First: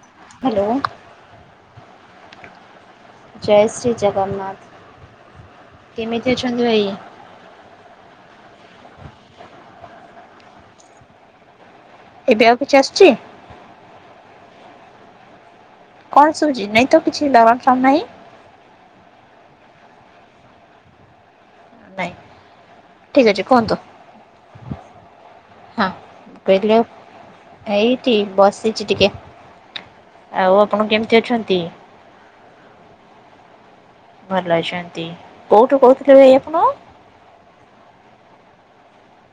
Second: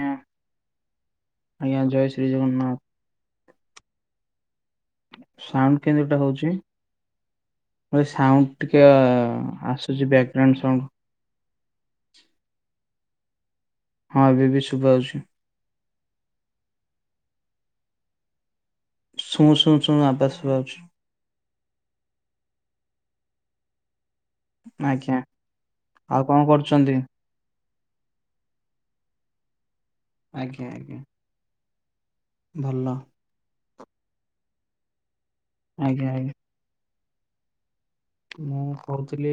ଆଜ୍ଞା ହ୍ୟାଲୋ। ଆଜ୍ଞା ଜୟ ଶ୍ରୀ ଜଗନ୍ନାଥ୍। ଜୟ ଶ୍ରୀ ଜଗନ୍ନାଥ୍। ସାଉଣ୍ଡ କେମିତିଟା କେମିତି ହଉଛି? ଅଛନ୍ତି ଭାଇ? ଏ ସାଉଣ୍ଡ ଟିକେ ଆସୁଛି। Background sound. ଏବେ ଆଉ କିଛି ଆସୁଛି। ହଁ ଏବେ ବି ଶୁଭା ଅଉଛି। କଣ ସୁଛି ନାଇଁ ତ କିଛି [unintelligible] ସାଉଣ୍ଡ ନାହିଁ। ଶୁଉଁ ଶୁଉଁ ଶୁଉଁ ଆବାସ ଶୁଭା ଯାଉଛି। ଠିକ୍ ଅଛି କୁହନ୍ତୁ। ଆଜ୍ଞା। ହଁ ଆଉ କଣ କହିଲେ କରୁଛନ୍ତି? ଏଇଠି ବସିଛି ଟିକେ। ଆଉ ଆଜ୍ଞା ଆପଣ ଆଜ୍ଞା କେମିତି ଅଛନ୍ତି? ଭଲ। ଭଲ ଅଛନ୍ତି। କୋଉଠୁ ଆଜ୍ଞା କୋଉଥିଲେ ଆଜ୍ଞା। ଭାଇ ଆପଣ? ମୁଁ କହୁଥିଲି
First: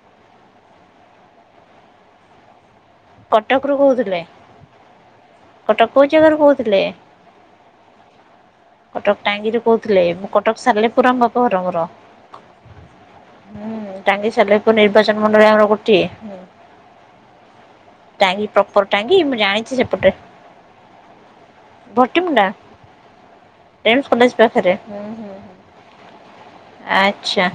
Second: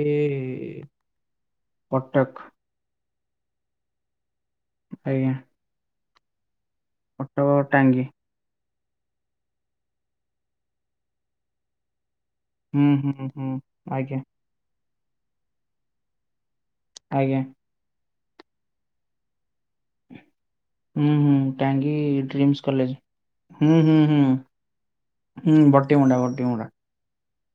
କଟକ। କଟକରୁୁ କହୁଥିଲେ। ଆଜ୍ଞା। କଟକ କୋଉ ଜାଗାରୁ କହୁଥିଲେ? ଅଟୋ ଟାଙ୍ଗି। କଟକ ଟାଙ୍ଗିରୁ କହୁଥିଲେ। ମୁଁ କଟକ ସାରିଲିପୁରାମ ବାପ ଘର ମର। ହୁଁ ଟାଙ୍ଗିସାଲେପୁର ନିର୍ବାଚନ ମଣ୍ଡଳୀ ଆମର ଗୋଟିଏ। ଆଜ୍ଞା। ଟାଙ୍ଗି ପ୍ରପର ଟାଙ୍ଗି ମୁଁ ଜାଣିଛି ସେପଟେ। ହୁଁ ହୁଁ Tangi dreams college. AIIMS college ପାଖରେ। ହୁଁ ହୁଁ। ବଟିମୁଣ୍ଡା ବଟିମୁଣ୍ଡା ଆଛ ଆଚ୍ଛା।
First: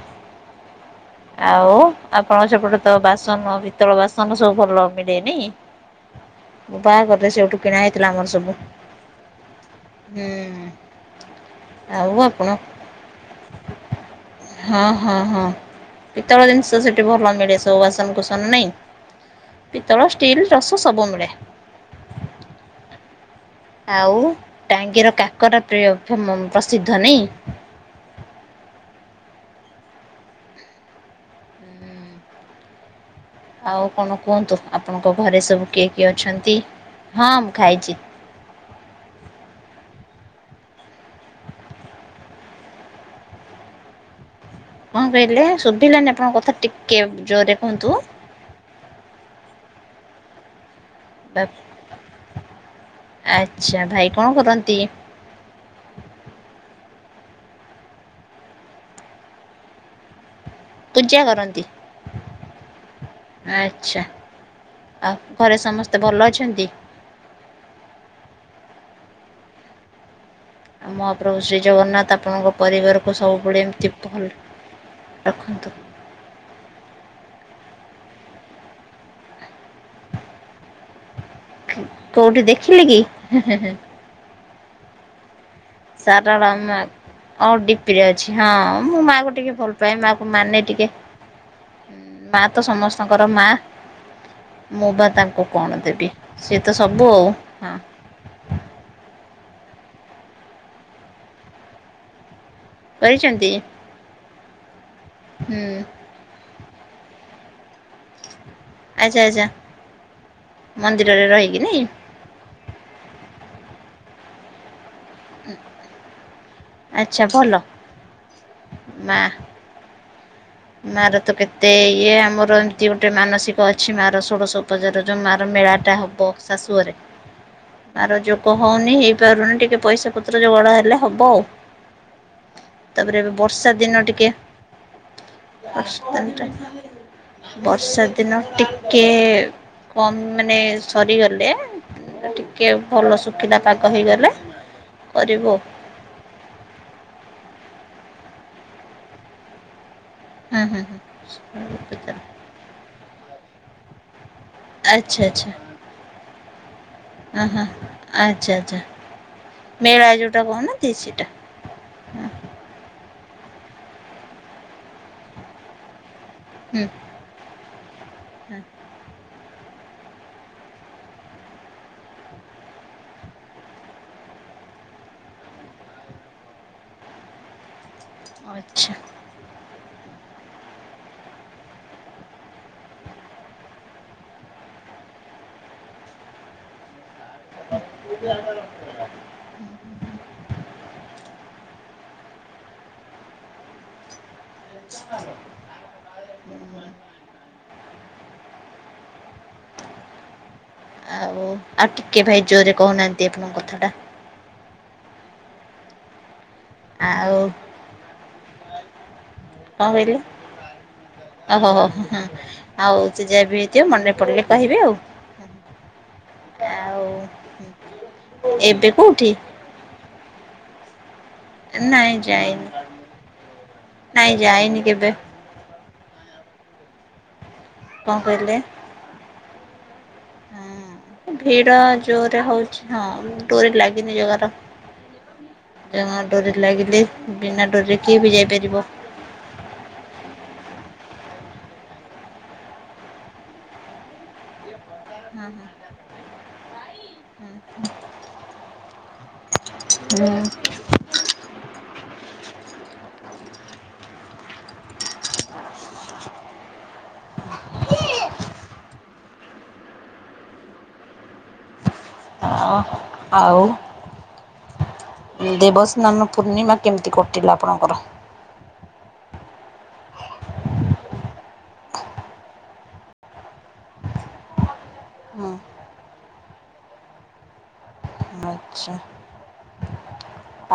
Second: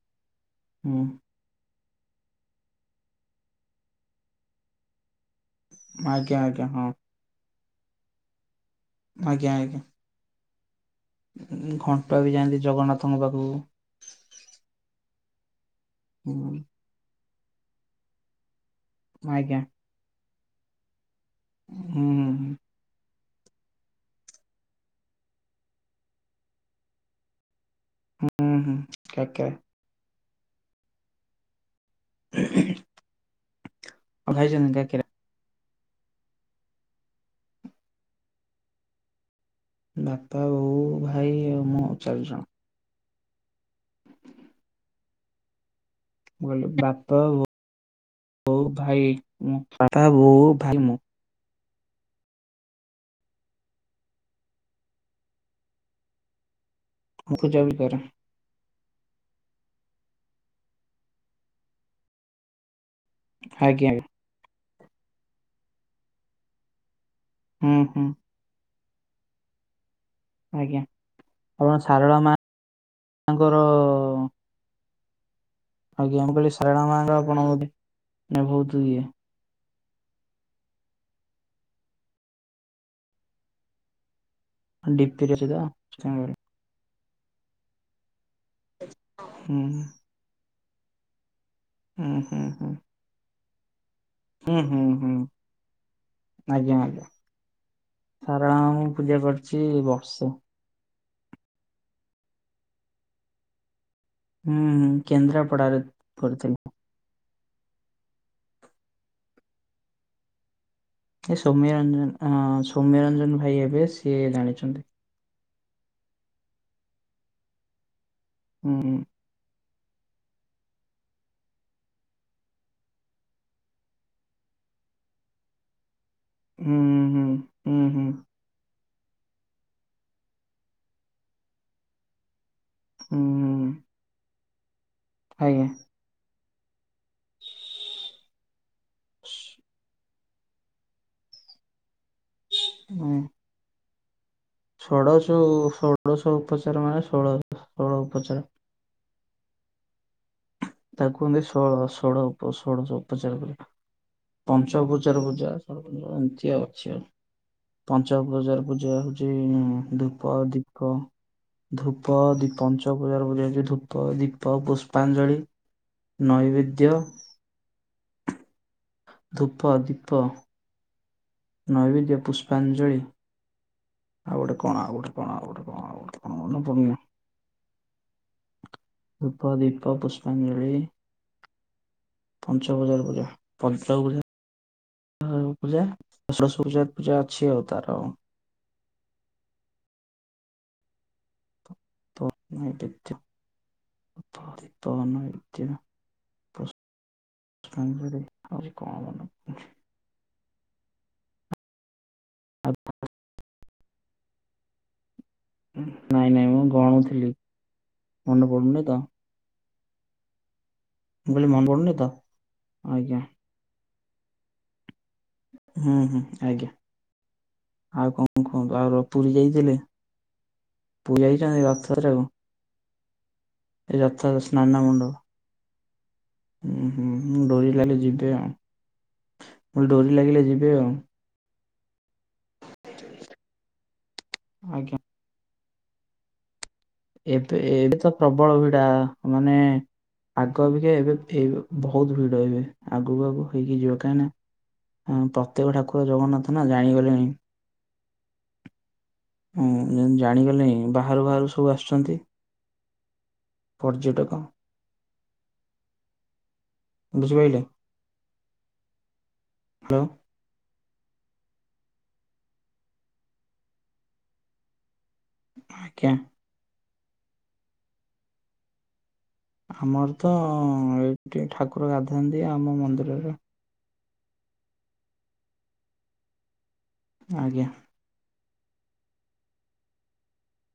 ହୁଁ ଆଉ ଆପଣଙ୍କ ସେପଟେ ତ ବାସନ ପିତଳ ବାସନ ସବୁ ଭଲ ମିଳେନି। ଆଜ୍ଞା ଆଜ୍ଞା। ହଁ। କିଣା ହେଇଥିଲା ଆମର ସବୁ। ଆଜ୍ଞା ଆଜ୍ଞା। ହୁଁ ଉଁ ଆଉ ଘଣ୍ଟୁଆ ବି ଆପଣ ଯାଆନ୍ତି ଜଗନ୍ନାଥଙ୍କ ପାଖକୁ ହଁ ହଁ- ହଁ ପିତଳ ହୁଁ ଜିନିଷ ସେଠି ଭଲ ମିଳେ ସବୁ, ବାସନକୁସନ ନାଇଁ ଆଜ୍ଞା। ପିତ୍ତଳ ଷ୍ଟିଲ୍ ରସ ସବୁ ମିଳେ। ହୁଁ। ଆଉ ଟାଙ୍ଗିର କାକରା ପ୍ରିୟ ପ୍ରସିଦ୍ଧ ନାଇଁ। ହୁଁ- ହୁଁ ଆଜ୍ଞା। ହ [unintelligible] ଆଉ କଣ କୁହନ୍ତୁ, ଆପଣଙ୍କ ଘରେ ସବୁ କିଏ କିଏ ଅଛନ୍ତି? ହଁ ମୁଁ ଖାଇଛି। ବାପା, ବୋଉ, ଭାଇ, ଆଉ ମୁଁ ଚାରିଜଣ। କଣ କହିଲେ ଶୁଭିଲାନି ଆପଣଙ୍କ କଥା କହିଲି ଟିକେ ବାପା, ଜୋରରେ କୁହନ୍ତୁ? ବୋଉ, ଭାଇ ମୁଁ ବାପା, ବୋଉ, ଭାଇ, ମୁଁ। ଆଛା ଭାଇ କଣ କରନ୍ତି? [inaudible] ମୁଁ ପୂଜା ବି କରେ। ପୂଜା କରନ୍ତି। ଆଜ୍ଞା ଆଚ୍ଛା। ଆଜ୍ଞା ଆଉ ଘରେ ସମସ୍ତେ ଭଲ ଅଛନ୍ତି? ହୁଁ - ହୁଁ। ଆଜ୍ଞା। ମହାପ୍ରଭୁ ଶ୍ରୀ ଆପଣ ଜଗନ୍ନାଥ ସାରଳା ଆପଣଙ୍କ ପରିବାରକୁ ମାଙ୍କର ସବୁବେଳେ ଏମିତି ଭଲ ରଖନ୍ତୁ। ଆଜ୍ଞା ମୁଁ କହିଲି ସାରଳା ମାଙ୍କ ଆପଣ ବହୁତ ଇଏ କୋଉଠି ଦେଖିଲେ କି? ହେଁ- ହେଁ ଡି ପି ରେ ଅଛି ତ। ସେଥିପାଇଁ କହିଲି ସାରଳା ମା ଓ ଡିପିରେ ଅଛି, ହଁ ମୁଁ ମା କୁ ଟିକେ ହୁଁ ଭଲ ପାଏ। ମା କୁ ମାନେ ଟିକେ ହୁଁ ମା ହୁଁ ତ ହୁଁ ସମସ୍ତଙ୍କର ମା ହୁଁ ହୁଁ ମୁଁ ବା ହୁଁ ତାଙ୍କୁ କଣ ଦେବି, ସିଏ ଆଜ୍ଞା ତ ଆଜ୍ଞା। ସବୁ ଆଉ ହଁ। ସାରଳା ମାଙ୍କୁ ମୁଁ ପୂଜା କରିଛି ବର୍ଷେ। କରିଛନ୍ତି? ହୁଁ ହୁଁ କେନ୍ଦ୍ରାପଡାରେ କରୁଥିଲି। ଆଚ୍ଛା ଆଚ୍ଛା। ମନ୍ଦିରରେ ଏ ରହିକି ସୌମ୍ୟ ନାଇଁ ସୌମ୍ୟରଞ୍ଜନ ଭାଇ ହେବେ ସିଏ ଜାଣିଛନ୍ତି। ଆଚ୍ଛା ଭଲ। ହୁଁ। ମା ମାର ତ କେତେ ଇଏ ଆମର ଏମତି ଗୋଟେ ମାନସିକ ଅଛି, ମା ର ଷୋଡଶ ଉପଚାର ଯୋଉ ମା ର ମେଳାଟା ହବ ହୁଁ ଶାଶୁଘରେ, ହୁଁ ହୁଁ ହୁଁ ମା ର ଯୋଗ ହଉନି ହେଇପାରୁନି ଟିକେ ପଇସା ପତ୍ର ଯୋଗାଡ଼ ହେଲେ ହବ ଆଉ। ହୁଁ ତାପରେ ଏବେ ହୁଁ ବର୍ଷା ଦିନ ଟିକେ ଆଜ୍ଞା ବର୍ଷା ଦିନ ଟିକେ କମ୍ ମାନେ ସରିଗଲେ ଟିକେ ହୁଁ। ଭଲ ଶୁଖିଲା ପାଗ ହେଇଗଲେ ଷୋଡଶ କରିବୁ ଷୋଳଶହ ଉପଚାର ମାନେ ଷୋଳଶ ଷୋହଳ ଉପଚାର ହୁଁ ହୁଁ ହୁଁ ତାକୁ ଆମେ ଷୋଳ ଷୋଳ ଉପ ଷୋଳ ଉପ ଚାର ପଞ୍ଚ ଆଚ୍ଛା ଉପଚାର ଆଚ୍ଛା ପୂଜା ଷୋଡ଼ ଉପଚାର ଏମିତି ଅଛି ଆଉ ହଁ ହଁ ପଞ୍ଚ ଆଚ୍ଛା ପୂଜା ଆଚ୍ଛା ପୂଜା ହଉଛି ମେଳା ଧୂପ ଯୋଉଟା କହୁନାହାନ୍ତି ଦୀପ ସେଇଟା ଧୂପ, ହୁଁ ଦୀପ ପଞ୍ଚପୂଜାର ଧୂପ, ଦୀପ ପୁଷ୍ପାଞ୍ଜଳି ନୈବେଦ୍ୟ ହୁଁ। ଧୂପ, ଦୀପ, ନୈବେଦ୍ୟ, ପୁଷ୍ପାଞ୍ଜଳି ଆଉ ଗୋଟେ କଣ ଆଉ ଗୋଟେ କଣ ଆଉ ଗୋଟେ କଣ ଆଉ ଗୋଟେ କଣ ମନେ ପଡୁନି? ଆଛା। ଧୁପ ଦୀପ ପୁଷ୍ପାଞ୍ଜଳି ପଞ୍ଚବଜାର ବୁଲିବା ପଞ୍ଚ ବଜା ଆଉ ପୂଜା ସରସ୍ ପୂଜା ପୂଜା ଅଛିି ଆଉ ତାର। [unintelligible] ତ [unintelligible] ପ୍ର କାହ୍ନୁରେ ଆଉ କଣ ମନ? ଆଉ ଆଉ ଟିକେ ଭାଇ ଜୋରେ କହୁନାହାନ୍ତି ଆପଣ କଥା ଟା। ନାଇଁ ନାଇଁ ମୁଁ ଗଣୁଥିଲି ମନେ ପଡୁନି ତ। କଣ କହିଲି ମୁଁ କହିଲି ମନେ ଓହୋ ହୋ ପଡୁନି ତ ହଁ ଆଉ ଆଜ୍ଞା ସେ ଯା ବି ହେଇଥିବ ମନେ ପଡ଼ିଲେ କହିବେ ଆଉ। ହୁଁ ହୁଁ ଆଜ୍ଞା। ଆଉ ଆଉ କଣ କୁହନ୍ତୁ ଏବେ ଆଉ ର କୋଉଠି ପୁରୀ ଯାଇଥିଲେ? ପୁରୀ ଯାଇଛନ୍ତି ନାଇଁ ରଥଯାତ୍ରାକୁ ଯାଇନି ଏ ନାଇଁ ରଥର ଯାଇନି ସ୍ନାନ କେବେ ମଣ୍ଡପ। ଉଁ ହୁଁ ଡୋରି ଲାଗିଲେ କଣ ଯିବେ ଆଉ କହିଲେ ମୁଁ ଡୋରି ଲାଗିଲେ ଯିବେ ଆଉ। ଭିଡ ଜୋରରେ ହଉଛି ହଁ ଡୋରି ଲାଗିନି ଜଗାର। ଆଜ୍ଞା। ଜମାଡୋରି ଏବେ ଏଡ଼ ପ୍ରବଳ ଯାଇପାରିବ ଭିଡା ମାନେ ଆଗ ଅବିିକା ଏବେ ଏ ଓ ବହୁତ ଭିଡ ଏବେ ଆଗକୁ ଆଗକୁ ହେଇକି ଯିବ କାହିଁ ନା ଅଁ ହଁ ପ୍ରତ୍ୟେକ ଠାକୁର ଜଗନ୍ନାଥ ନା ଜାଣିଗଲେଣି। ହୁଁ ହଁ ହୁଁ ଜାଣିଗଲେଣି ବାହାରୁ ବାହାରୁ ସବୁ ଆସୁଛନ୍ତି। ପର୍ଯ୍ୟଟକ। ବୁଝି ପାଇଲେ ହ୍ୟାଲୋ। ଆଅ ଆଉ ଆଜ୍ଞା ଦେବସ୍ନାନ ପୂର୍ଣ୍ଣିମା କେମିତି କଟିଲା ଆପଣଙ୍କର? ଆମର ତ ଏଇଠି ଠାକୁର ଗାଧାନ୍ତି ଆମ ମନ୍ଦିରରେ। ହଁ। ଆଜ୍ଞା। ଆଚ୍ଛା।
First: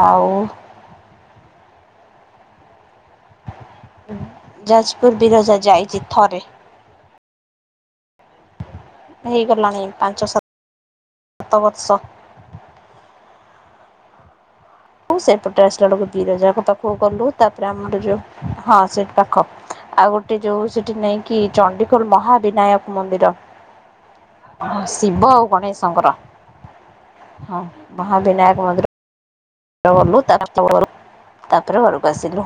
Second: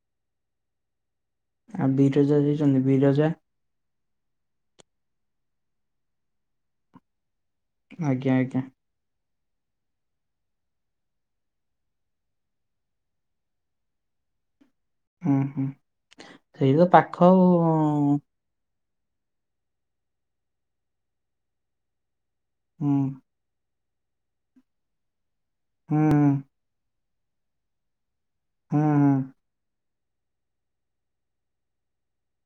ଆଉ? ଆ ବିରଜା ଯାଇଛନ୍ତି ବିରଜା? ଯାଜପୁର ବିରଜା ଯାଇଛି ଥରେ। ଆଜ୍ଞା ଆଜ୍ଞା। ହେଇଗଲାଣି ପାଞ୍ଚ ସାତ ବର୍ଷ। ଔ ହୁଁ ସେପଟେ ହୁଁ ଆସିଲା ବେଳକୁ ବିରଜା ସେଇ ତ ପାଖକୁ ପାଖ ଗଲୁ ତାପରେ ଆମର ଯୋଉ ଆଉ ହଁ। ସେଟ୍ ପାଖ ଆଉ ଗୋଟେ ଯୋଉ ସେଠି ନେଇଁକି ଚଣ୍ଡିଖୋଲ ମହା ହୁଁ ବିନାୟକ ମନ୍ଦିର ଶିବ ଆଉ ହୁଁ ଗଣେଶଙ୍କର। ହଁ ମହାବିନାୟକ ହୁଁ ମନ୍ଦିର। ହୁଁ ଓ ଗଲୁ [unintelligible] ତାପରେ ଘରକୁ ଆସିଲୁ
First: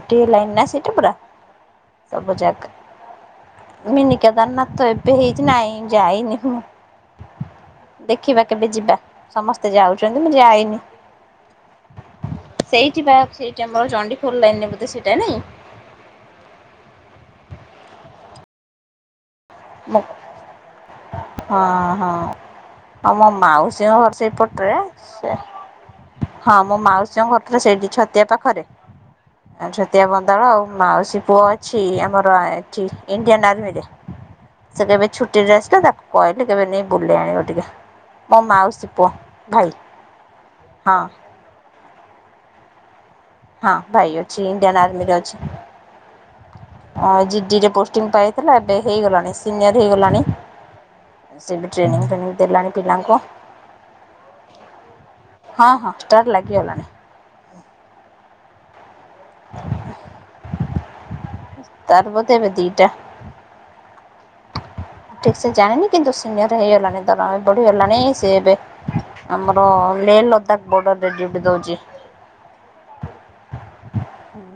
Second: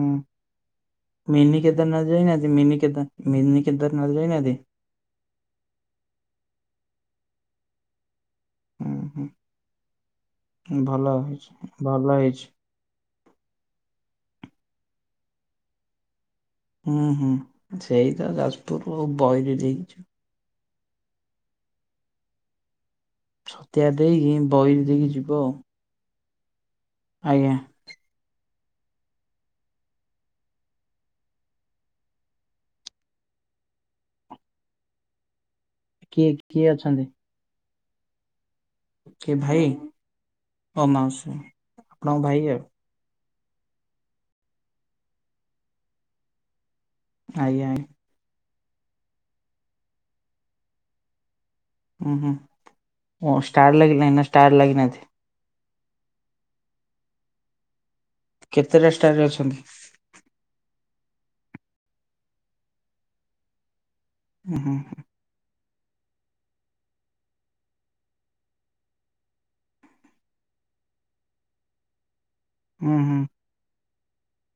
ଗୋଟିଏ ଲାଇନ ନା ସେଇଟା ପୁରା। ମିିନି କେଦାରନାତ୍ ସବୁ ଯାଇନାହାନ୍ତି ଜାଗା ମିିନିକେଦା ମିିନି ମିନି କେଦାରନାତ୍ ଯାଇନାହାନ୍ତି? କେଦାରନାଥ ତ ଏବେ ହେଇଛି ନାଇଁ ଯାଇନି ହୁଁ ଦେ ଖିବା କେବେ ହୁଁ ଯିବା ସମସ୍ତେ ଯାଉଛନ୍ତି ମୁଁ ଯାଇନି। ହେଚି ଭଲ ହେଇଛି। ସେଇଟା ମୋର ଚଣ୍ଡିଖୋଲ ଲାଇନରେ ବୋଧେ ସେଇଟା ନାଇଁ। ହୁଁ ହୁଁ ସେଇ ତ ଯାଜପୁରରୁ ବଇରି ଦେଇକି ମୋ ଯିବୁ। ହଁ ହଁ। ଆଉ ମ ସତ୍ୟା ମାଉସୀଙ୍କ ଘର ଦେଇକି ସେଇପଟରେ ବଇରେ ଦେଇକି ଯିବ ସେ ଆଉ ହଁ ମୋ ମାଉସୀଙ୍କ ଆଜ୍ଞା ଘରଟା ସେଇଠି ଛତିଆ ପାଖରେ। ଆ ଛତିଆ ବନ୍ଦାଳ ଆଉ ମାଉସୀ ପୁଅ ଅଛି ଆମର ଏଠି ଇଣ୍ଡିଆନ ଆର୍ମିରେ। ସେ କେବେ ଛୁଟିରେ ଆସିଲା ତାକୁ କିଏ କହିଲେ କେବେ କିଏ ନେଇ ବୁଲେଇ ଆଣିବ ଟିକେ ମୋ ମାଉ କି ଭାଇ ଅ ହଁ ମାଉସୀ ଆପଣଙ୍କ ଭାଇ ଆଉ। ହଁ ଭାଇ ଅଛି ଇଣ୍ଡିଆନ ଆର୍ମିରେ ଅଛି। ହଁ ଜିଡି ଆଜ୍ଞା ଲରେ ଆଜ୍ଞା ପୋଷ୍ଟିଂ ପାଇଥିଲା, ଏବେ ହେଇଗଲାଣି ସିନିୟର ହେଇଗଲାଣି। ସେ ବି ଟ୍ରେନିଂ ହୁଁ ଫ୍ରେନିଂ ହୁଁ ଦେଲାଣି ପିଲାଙ୍କୁ ଓ ଷ୍ଟାର ଲାଗିଲାଣି ନା ଷ୍ଟାର ଲାଗିନାହାନ୍ତି ହଁ ହଁ ଷ୍ଟାର୍ ଲାଗିଗଲାଣି। କେତେଟା ଷ୍ଟାରରେ ଅଛନ୍ତି? ତାର ବୋଧେ ଏବେ ଦିଇଟା। ହଁ ହୁଁ। ଠିକ ସେ ଜାଣିନି କିନ୍ତୁ ସିନିୟର ହେଇଗଲାଣି ଦରମା ବି ବଢିଗଲାଣି। ସେ ଏବେ ଆମର ଲେ ଲଦାକ୍ ବର୍ଡରରେ ଡ୍ୟୁଟି ଦଉଚି। ହୁଁ ହୁଁ।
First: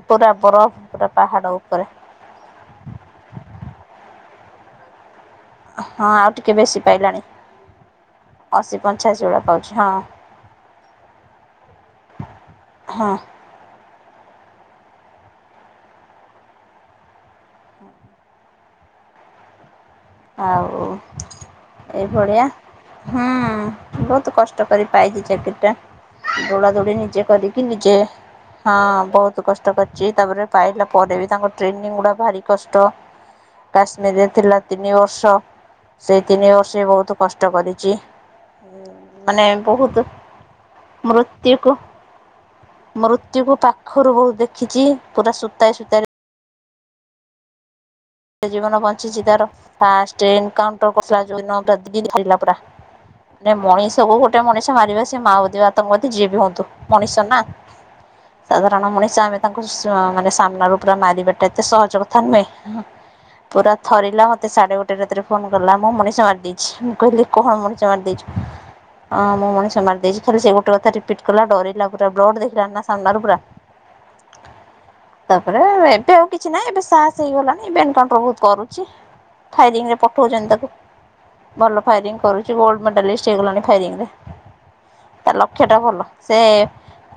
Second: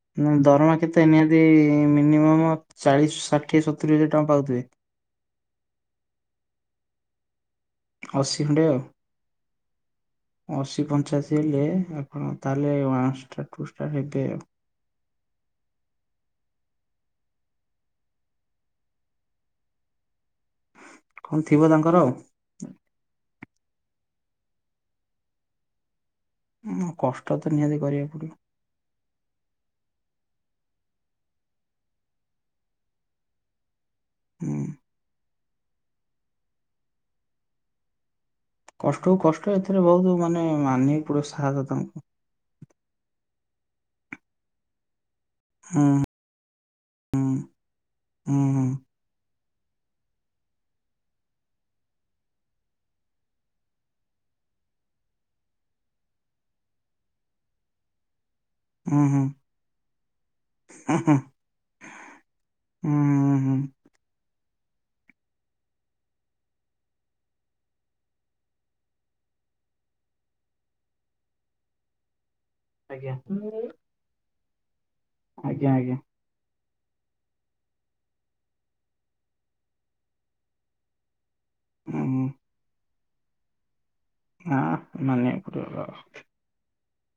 ପୁରା ବରଫ ଦରମା କେତେ ପୁରା ନିହାତି ପାହାଡ଼ ଉପରେ ମିନିମମ୍ ଚାଳିଶି ଷାଠ କିଏ ସତୁରି ହଜାର ଟଙ୍କା ପାଉଥିବେ? ହଁ ଆଉ ଟିକେ ବେଶୀ ପାଇଲାଣି। ଖଣ୍ଡେ ଆଉ। ଅଶୀ ପଞ୍ଚାଅଶି ଭଳିଆ ପାଉଛି ହଁ। ଅଶୀ ପଞ୍ଛାଅଶି ହେଲେ ଆପଣ ତାହେଲେ ହଁ ୱାନ ଷ୍ଟାର୍ ଟୁ ଷ୍ଟାର ହେଇଥିବେ ଆଉ। ଆଉ କଣ ଥିବ ତାଙ୍କର ଆଉ ଏଇଭଳିଆ ହୁଁ। ବହୁତ କଷ୍ଟ କରି ପାଇଚି ଚାକିରିଟା। ଦୌଡା ଉଁ ଦୋଡି ନିଜେ କଷ୍ଟ ତ କରିକି ନିହାତି ନିଜେ କରିବାକୁ ପଡିବ। ହଁ ବହୁତ କଷ୍ଟ କରିଚି। ତାପରେ ପାଇଲା ପରେ ବି ତାଙ୍କ ଟ୍ରେନିଂ ଗୁଡା ଭାରି କଷ୍ଟ। କାଶ୍ମୀରରେ ଥିଲା ହୁଁ ତିନି ବର୍ଷ, ସେଇ ତିନି ବର୍ଷ ବି ବହୁତ କଷ୍ଟ କରିଚି। କଷ୍ଟକୁ କଷ୍ଟ। ଏଥିରେ ବହୁତ ମାନେ ମାନିଆକୁ ପଡ଼ିବ ସାହସ ତାଙ୍କୁ। ଟିକୁ ପାଖରୁ ବହୁତ ଦେଖିଚି, ପୁରା ସୂତାଏ ହୁଁ। ସୂତାଏରେ ହୁଁ। ହୁଁ ସେ ଜୀବନ ବଞ୍ଚିଛି ତାର। ଫାଷ୍ଟେ ଏନକାଉଣ୍ଟର କସିଲା ଯୋଉଦିନ ପୁରା ଦିଲ୍ ଥରିଲା ପୁରା। ନାଇ ମଣିଷକୁ ଗୋଟେ ମଣିଷ ମାରିବା ସେ ମାଓବାଦୀ ବା ଆତଙ୍କବାଦୀ ଯିଏ ବି ହୁଅନ୍ତୁ ମଣିଷ ନା। [inaudible] ସାଧାରଣ ହୁଁ ମଣିଷ ହୁଁ ହୁଁ ଆମେ ତାଙ୍କୁ ସ ମାନେ ସାମ୍ନାରୁ ପୁରା ହୁଁ ହୁଁ ହୁଁ। ମାରିବାଟା ଏତେ ସହଜ କଥା ନୁହେଁ। ହୁଁ। ପୁରା ଥରିଲା ମତ୍ ମତେ ସାଢେ ଗୋଟାଏ ରାତିରେ ଫୋନ କଲା ମୁଁ ମଣିଷ ମାରି ଦେଇଛି। ମୁଁ କହିଲି କଣ ମଣିଷ ମାରିଦେଇଛୁ ହଁ ମୁଁ ମଣିଷ ମାରି ଦେଇଛି, ଖାଲି ସେ ଗୋଟ କଥା ରିପିଟ୍ କଲା। ଡରିଲା ପୁରା ବ୍ଲଡ଼ ଦେଖିକି ଜାଣିନା ଆଜ୍ଞା ସାମ୍ନାରୁ ପୁରା। ତାପରେ ଆଜ୍ଞା ଆଜ୍ଞା ଏବେ ଆଉ କିଛି ନାହିଁ, ଏବେ ସାହସ ହେଇଗଲାଣି ଏବେ ଏନ୍କାଉନ୍ ଉଣ୍ଟର କରୁଚି। ଫାଇରିଙ୍ଗରେ ପଠଉଛନ୍ତି ତାକୁ ଭଲ ଉଁ ଫାଇରିଙ୍ଗ ହୁଁ କରୁଚି। ଗୋଲଡ ମେଡାଲିଷ୍ଟ ହେଇଗଲାଣି ଫାଇରିଂରେ। ହଁ ତା ମାନିବାକୁ ପଡିବ। ଲକ୍ଷ୍ୟଟା ଭଲ। ସେ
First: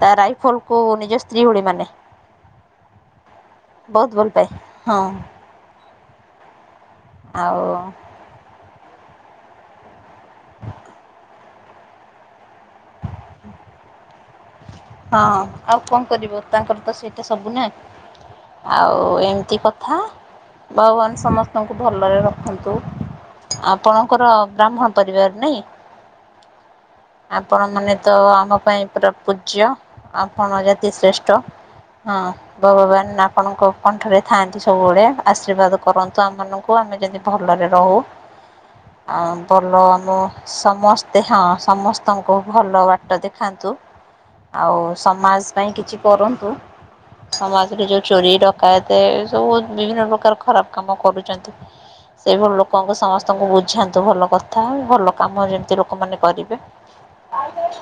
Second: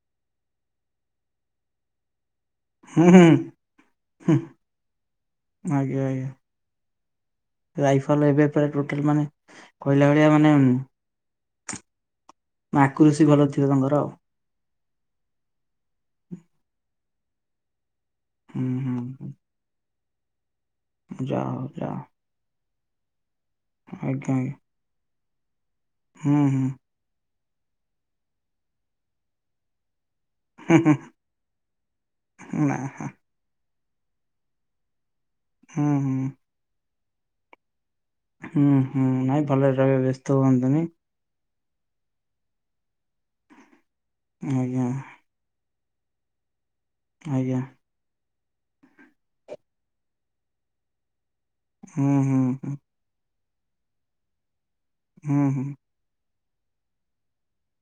ତା ରାଇଫଲକୁ ନିଜ ସ୍ତ୍ରୀ ଭଳି ମାନେ। ହୁଁ ହୁଁ ବହୁତ ଭଲ ହୁଁ। ପାଏ ହଁ ଆଜ୍ଞା ଆଜ୍ଞା। ଆଉ ରାଇଫଲ ଏବେ ପ୍ରାୟ ଟୋଟାଲ ମାନେ କହିଲା ଭଳିଆ ମାନେ ମାକୃଷି ଭଲ ଥିବ ତାଙ୍କର ଆଉ। ହଁ ଆଉ କଣ କରିବ ତାଙ୍କର ତ ସେଇଟା ସବୁ ନା। ହୁଁ ହୁଁ ଆଉ ହୁଁ ଏମତି କଥା ଭଗବାନ ଯା ହଉ ସମସ୍ତଙ୍କୁ ଯା ହଉ ଭଲରେ ରଖନ୍ତୁ ଆପଣଙ୍କର ଆଜ୍ଞା ଆଜ୍ଞା ବ୍ରାହ୍ମଣ ପରିବାର ନାଇଁ? ହୁଁ ହୁଁ। ଆପଣ ମାନେ ତ ଆମ ପାଇଁ ପୁରା ପୂଜ୍ୟ। ଆପଣ ହୁଁ ଯଦି ହୁଁ ଶ୍ରେଷ୍ଠ, ହଁ ହୁଁ ନା ଭଗବାନ ହଁ ଆପଣଙ୍କ କଣ୍ଠରେ ଥାଆନ୍ତି ସବୁବେଳେ, ଆଶୀର୍ବାଦ ହୁଁ କରନ୍ତୁ ହୁଁ ଆମମାନଙ୍କୁ ଆମେ ଯେନ୍ତି ଭଲରେ ରହୁ। ହୁଁ ହୁଁ ଆଉ ନାଇଁ ଭଲରେ ଭଲ ରହିବେ ଆମ ବ୍ୟସ୍ତ ହୁଅନ୍ତୁନି। ସମସ୍ତେ ହଁ। ସମସ୍ତଙ୍କୁ ଭଲ ବାଟ ଦେଖାନ୍ତୁ ଆଉ ଆଜ୍ଞା ସମାଜ ପାଇଁ କିଛି କରନ୍ତୁ ଆଜ୍ଞା ସମାଜରେ ଯୋଉ ଚୋରି ଡକା ଏ ସବୁ ବିଭିନ୍ନ ପ୍ରକାର ଖରାପ କାମ କରୁଛନ୍ତି ହୁଁ ହୁଁ ସେଇଭଳି ହୁଁ ଲୋକଙ୍କୁ ସମସ୍ତ ତଙ୍କୁ ବୁଝାନ୍ତୁ ଭଲ କଥା ଭଲ କାମ ହୁଁ ହୁଁ ଯେମିତି ଲୋକମାନେ କରିବେ।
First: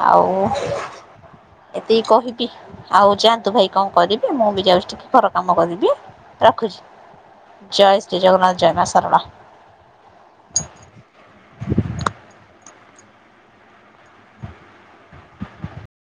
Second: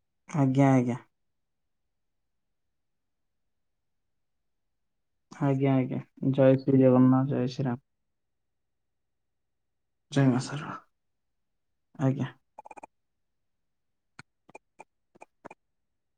ଆଉ ଆଜ୍ଞା ଆଜ୍ଞା। ଏତିକି କହିବି ଆଉ ଯାଆନ୍ତୁ ଭାଇ କଣ କରିବି ମୁଁ ବି ଯାଉଛି ଟିକେ ଘର କାମ ଆଜ୍ଞା କରିବି ଆଜ୍ଞା ଜୟ ଶ୍ରୀ ରଖୁଛି ଜଗନ୍ନାଥ ଶ୍ରୀରାମ ଜୟ ଶ୍ରୀ ଜଗନ୍ନାଥ ଜୟ ମା ସାରଳା। ଜୟ ମା ସାରଳା ଆଜ୍ଞା।